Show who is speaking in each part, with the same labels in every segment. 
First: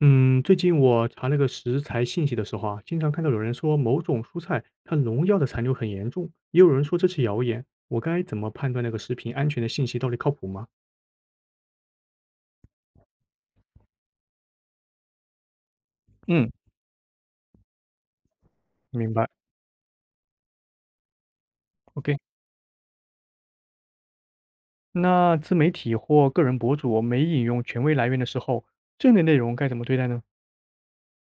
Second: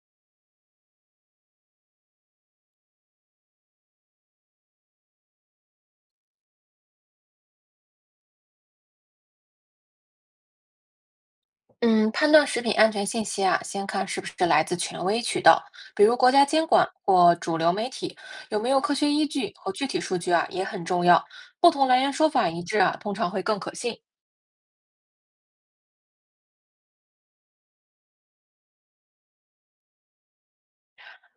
Speaker 1: 嗯，最近我查那个食材信息的时候啊，经常看到有人说某种蔬菜它农药的残留很严重，也有人说这是谣言。我该怎么判断那个食品安全的信息到底靠谱吗？
Speaker 2: 嗯，判断食品安全信息啊，先看是不是来自权威渠道，比如国家
Speaker 1: 嗯，
Speaker 2: 监管或主流媒体，有没有科学
Speaker 1: 明
Speaker 2: 依
Speaker 1: 白。
Speaker 2: 据和具体数据啊，也很重要。不同来源
Speaker 1: OK，
Speaker 2: 说法一致啊，通常会更可信。
Speaker 1: 那自媒体或个人博主没引用权威来源的时候，这类内容该怎么对待呢？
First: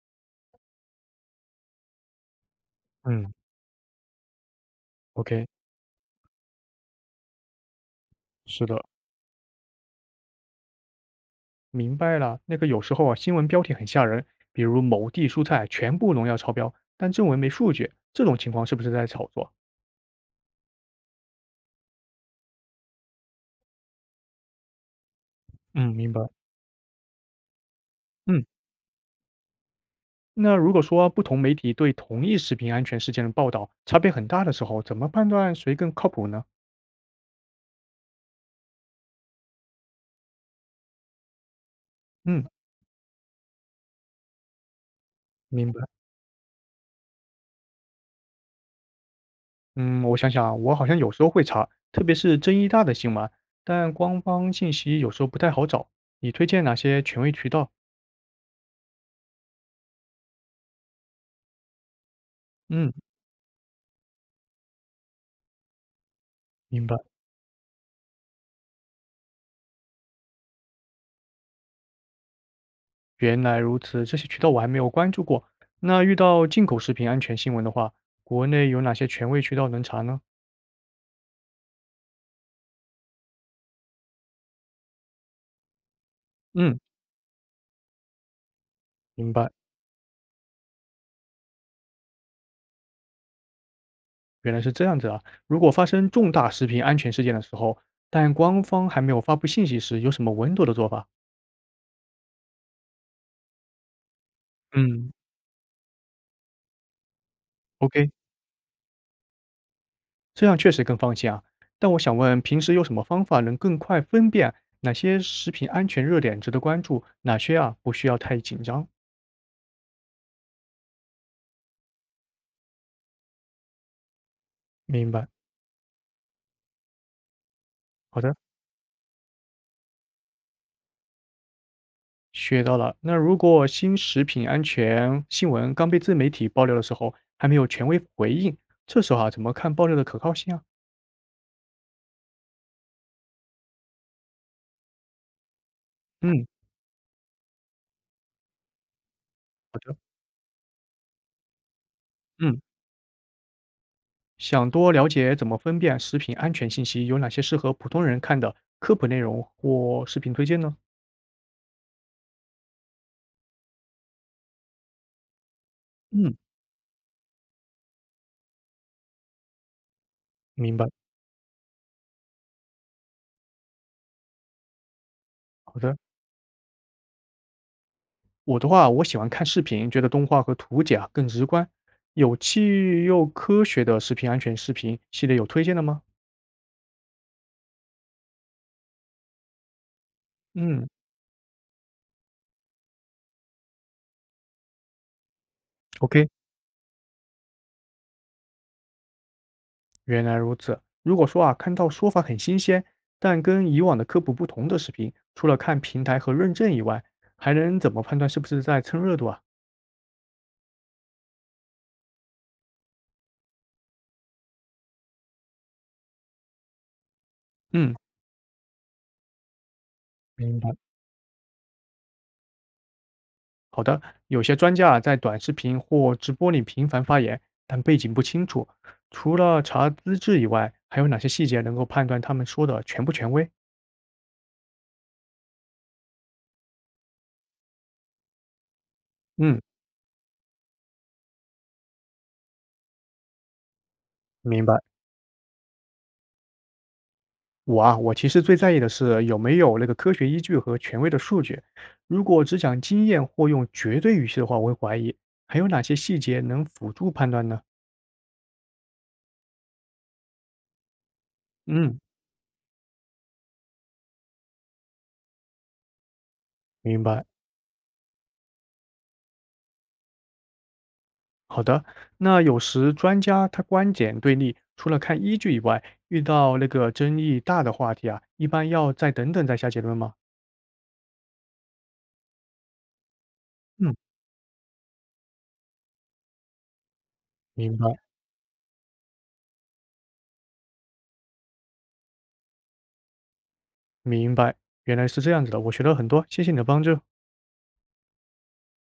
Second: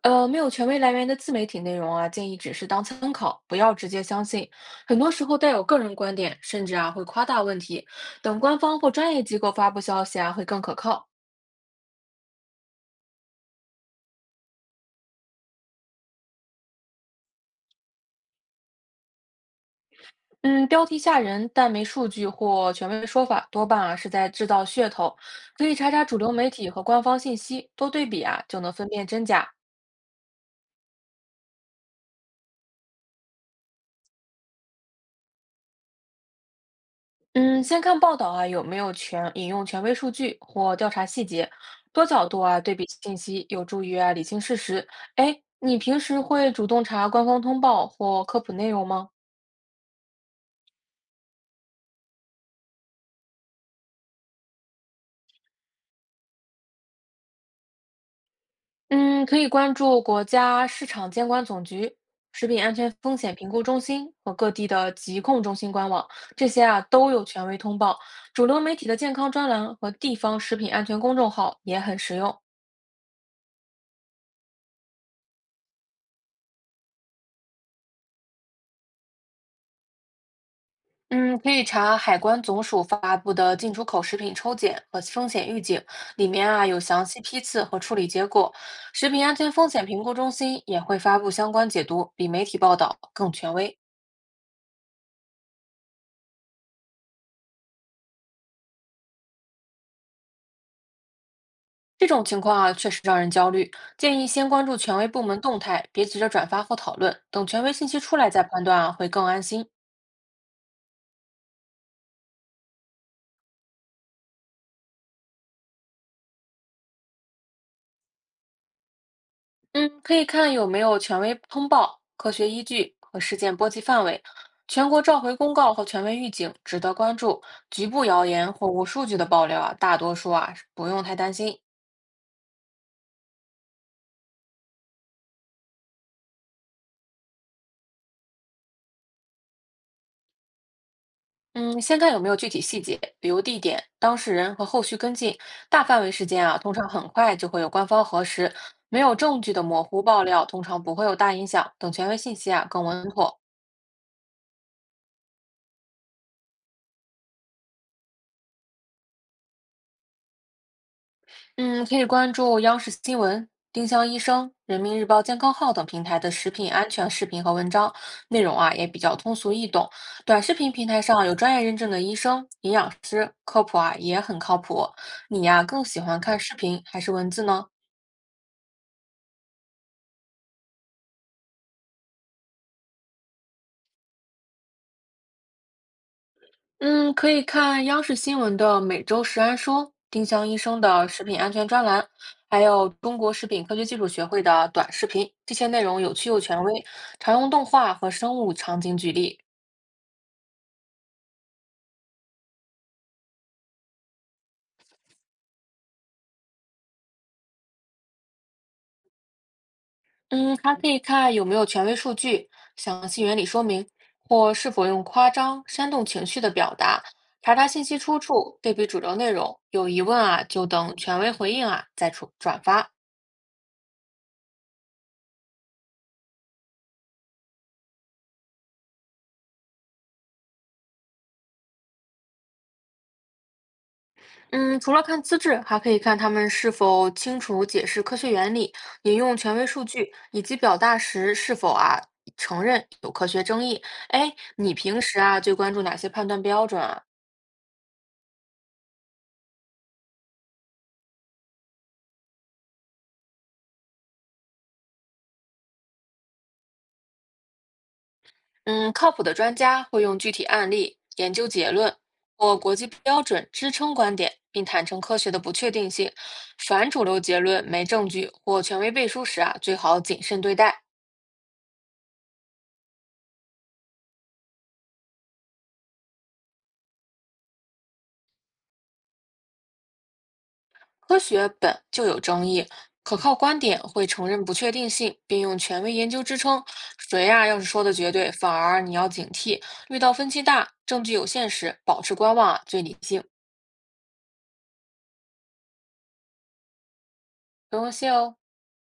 Speaker 2: 没有权威来源的自媒体内容啊，建议只是当参
Speaker 1: 嗯，
Speaker 2: 考，不要直接相信。很多时候
Speaker 1: ？OK，
Speaker 2: 带有个人观点，甚至啊会夸大问题。等官
Speaker 1: 是
Speaker 2: 方
Speaker 1: 的，
Speaker 2: 或专业机构发布消息啊，会更可靠。
Speaker 1: 明白了。那个有时候啊，新闻标题很吓人，比如某地蔬菜全部农药超标，但正文没数据，这种情况是不是在炒作？
Speaker 2: 嗯，标题吓人，但没数据或权威说法，多半啊是在制造噱头。可以查
Speaker 1: 嗯，
Speaker 2: 查
Speaker 1: 明
Speaker 2: 主
Speaker 1: 白。
Speaker 2: 流媒体和官方信息，多对比啊，
Speaker 1: 嗯，
Speaker 2: 就能分辨真假。
Speaker 1: 那如果说不同媒体对同一食品安全事件的报道差别很大的时候，怎么判断谁更靠谱呢？
Speaker 2: 嗯，先看报道啊有没有权引用权威数据或调查细节，多角度
Speaker 1: 嗯，
Speaker 2: 啊对比信息，有助于啊理清事实。哎，
Speaker 1: 明
Speaker 2: 你
Speaker 1: 白。
Speaker 2: 平时会主动查官方通报或科普内容吗？
Speaker 1: 嗯，我想想啊，我好像有时候会查，特别是争议大的新闻，但官方信息有时候不太好找。你推荐哪些权威渠道？
Speaker 2: 嗯，可以关注国家市场监管总局、食品安
Speaker 1: 嗯，
Speaker 2: 全风险评估中心和各地的疾控中心官网，这些啊
Speaker 1: 明白。
Speaker 2: 都有权威通报。主流媒体的健康专栏和地方食品安全公众号也很实用。
Speaker 1: 原来如此，这些渠道我还没有关注过。那遇到进口食品安全新闻的话，国内有哪些权威渠道能查呢？
Speaker 2: 嗯，可以查海关总署发布的进出口食品抽检和风险预警，里面啊
Speaker 1: 嗯，
Speaker 2: 有详细批次和处理结果。食品
Speaker 1: 明
Speaker 2: 安
Speaker 1: 白。
Speaker 2: 全风险评估中心也会发布相关解读，比媒体报道更权威。
Speaker 1: 原来是这样子啊！如果发生重大食品安全事件的时候，但官方还没有发布信息时，有什么稳妥的做法？
Speaker 2: 这种情况啊，确实让人焦虑。建议先关注权威
Speaker 1: 嗯，
Speaker 2: 部门动态，别急着转发或讨论，等权威信息
Speaker 1: OK，
Speaker 2: 出来再判断啊，会更安心。
Speaker 1: 这样确实更放心啊。但我想问，平时有什么方法能更快分辨哪些食品安全热点值得关注，哪些啊不需要太紧张？
Speaker 2: 嗯，可以看有没有权威通报、科学依据和事件波及范围。全国
Speaker 1: 明
Speaker 2: 召
Speaker 1: 白，
Speaker 2: 回公告和权威预警值得关注，局部
Speaker 1: 好
Speaker 2: 谣
Speaker 1: 的，
Speaker 2: 言或无数据的爆料啊，大多数啊不用太担心。
Speaker 1: 学到了。那如果新食品安全新闻刚被自媒体爆料的时候，还没有权威回应，这时候啊怎么看爆料的可靠性啊？
Speaker 2: 嗯，先看有没有具体细节，比如地点、当事人和后续跟进。大范围事
Speaker 1: 嗯，
Speaker 2: 件啊，通常很快就会有官方核实，没有证据的
Speaker 1: 好
Speaker 2: 模
Speaker 1: 的，
Speaker 2: 糊爆料，通常不会有大影响。等权威信息
Speaker 1: 嗯。
Speaker 2: 啊更稳妥。
Speaker 1: 想多了解怎么分辨食品安全信息，有哪些适合普通人看的科普内容或视频推荐呢？
Speaker 2: 嗯，可以关注央视新闻、丁香医生、人民日报健康号等平台的
Speaker 1: 嗯，
Speaker 2: 食品安全视频和文章，内容啊也比较通俗易懂。短视频
Speaker 1: 明白，
Speaker 2: 平台上有专业认证的医生、营养师，科普啊也很靠谱。你呀、
Speaker 1: 好
Speaker 2: 更
Speaker 1: 的。
Speaker 2: 喜欢看视频还是文字呢？
Speaker 1: 我的话，我喜欢看视频，觉得动画和图解啊更直观。有趣又科学的食品安全视频系列有推荐的吗？
Speaker 2: 嗯，可以看央视新闻的《每周食安说》、丁香医生
Speaker 1: 嗯
Speaker 2: 的食品安全专栏，还有中国食品科学技术学会的短视频，这些内容有
Speaker 1: ，OK，
Speaker 2: 趣又权威，常用动画和生物场景举例。
Speaker 1: 原来如此。如果说啊，看到说法很新鲜，但跟以往的科普不同的视频，除了看平台和认证以外，还能怎么判断是不是在蹭热度啊？
Speaker 2: 嗯，还可以看有没有权威数据、详细原理说明，或是否用夸张、煽动情绪的表达。查查信
Speaker 1: 嗯，
Speaker 2: 息出处，对比主流内容，有疑问啊
Speaker 1: 明
Speaker 2: 就
Speaker 1: 白。
Speaker 2: 等权威回应啊再出转发。
Speaker 1: 好的，有些专家啊在短视频或直播里频繁发言，但背景不清楚。除了查资质以外，还有哪些细节能够判断他们说的权不权威？
Speaker 2: 嗯，除了看资质，还可以看他们是否清楚解释科学原理、引用权
Speaker 1: 嗯，
Speaker 2: 威数据，以及表达时是否啊承认有科学争议。哎，
Speaker 1: 明
Speaker 2: 你
Speaker 1: 白。
Speaker 2: 平时啊最关注哪些判断标准啊？
Speaker 1: 我啊，我其实最在意的是有没有那个科学依据和权威的数据。如果只讲经验或用绝对语气的话，我会怀疑。还有哪些细节能辅助判断呢？
Speaker 2: 嗯，靠谱的专家会用具体案例、研究结论
Speaker 1: 嗯，
Speaker 2: 或国际标准支撑观点，并坦诚科学的不确定性。反
Speaker 1: 明
Speaker 2: 主流
Speaker 1: 白。
Speaker 2: 结论、没证据或权威背书时啊，最好谨慎对待。
Speaker 1: 好的，那有时专家他观点对立，除了看依据以外，遇到那个争议大的话题啊，一般要再等等再下结论吗？
Speaker 2: 科学本就有争议，可靠观点
Speaker 1: 嗯，
Speaker 2: 会承认不确定性，并用权威研究支撑。谁呀、要是
Speaker 1: 明
Speaker 2: 说的
Speaker 1: 白，
Speaker 2: 绝对，反而你要警惕。遇到分歧大、证据有限时，保持观望啊，最理性。
Speaker 1: 明白，原来是这样子的，我学了很多，谢谢你的帮助。
Speaker 2: 不用谢哦。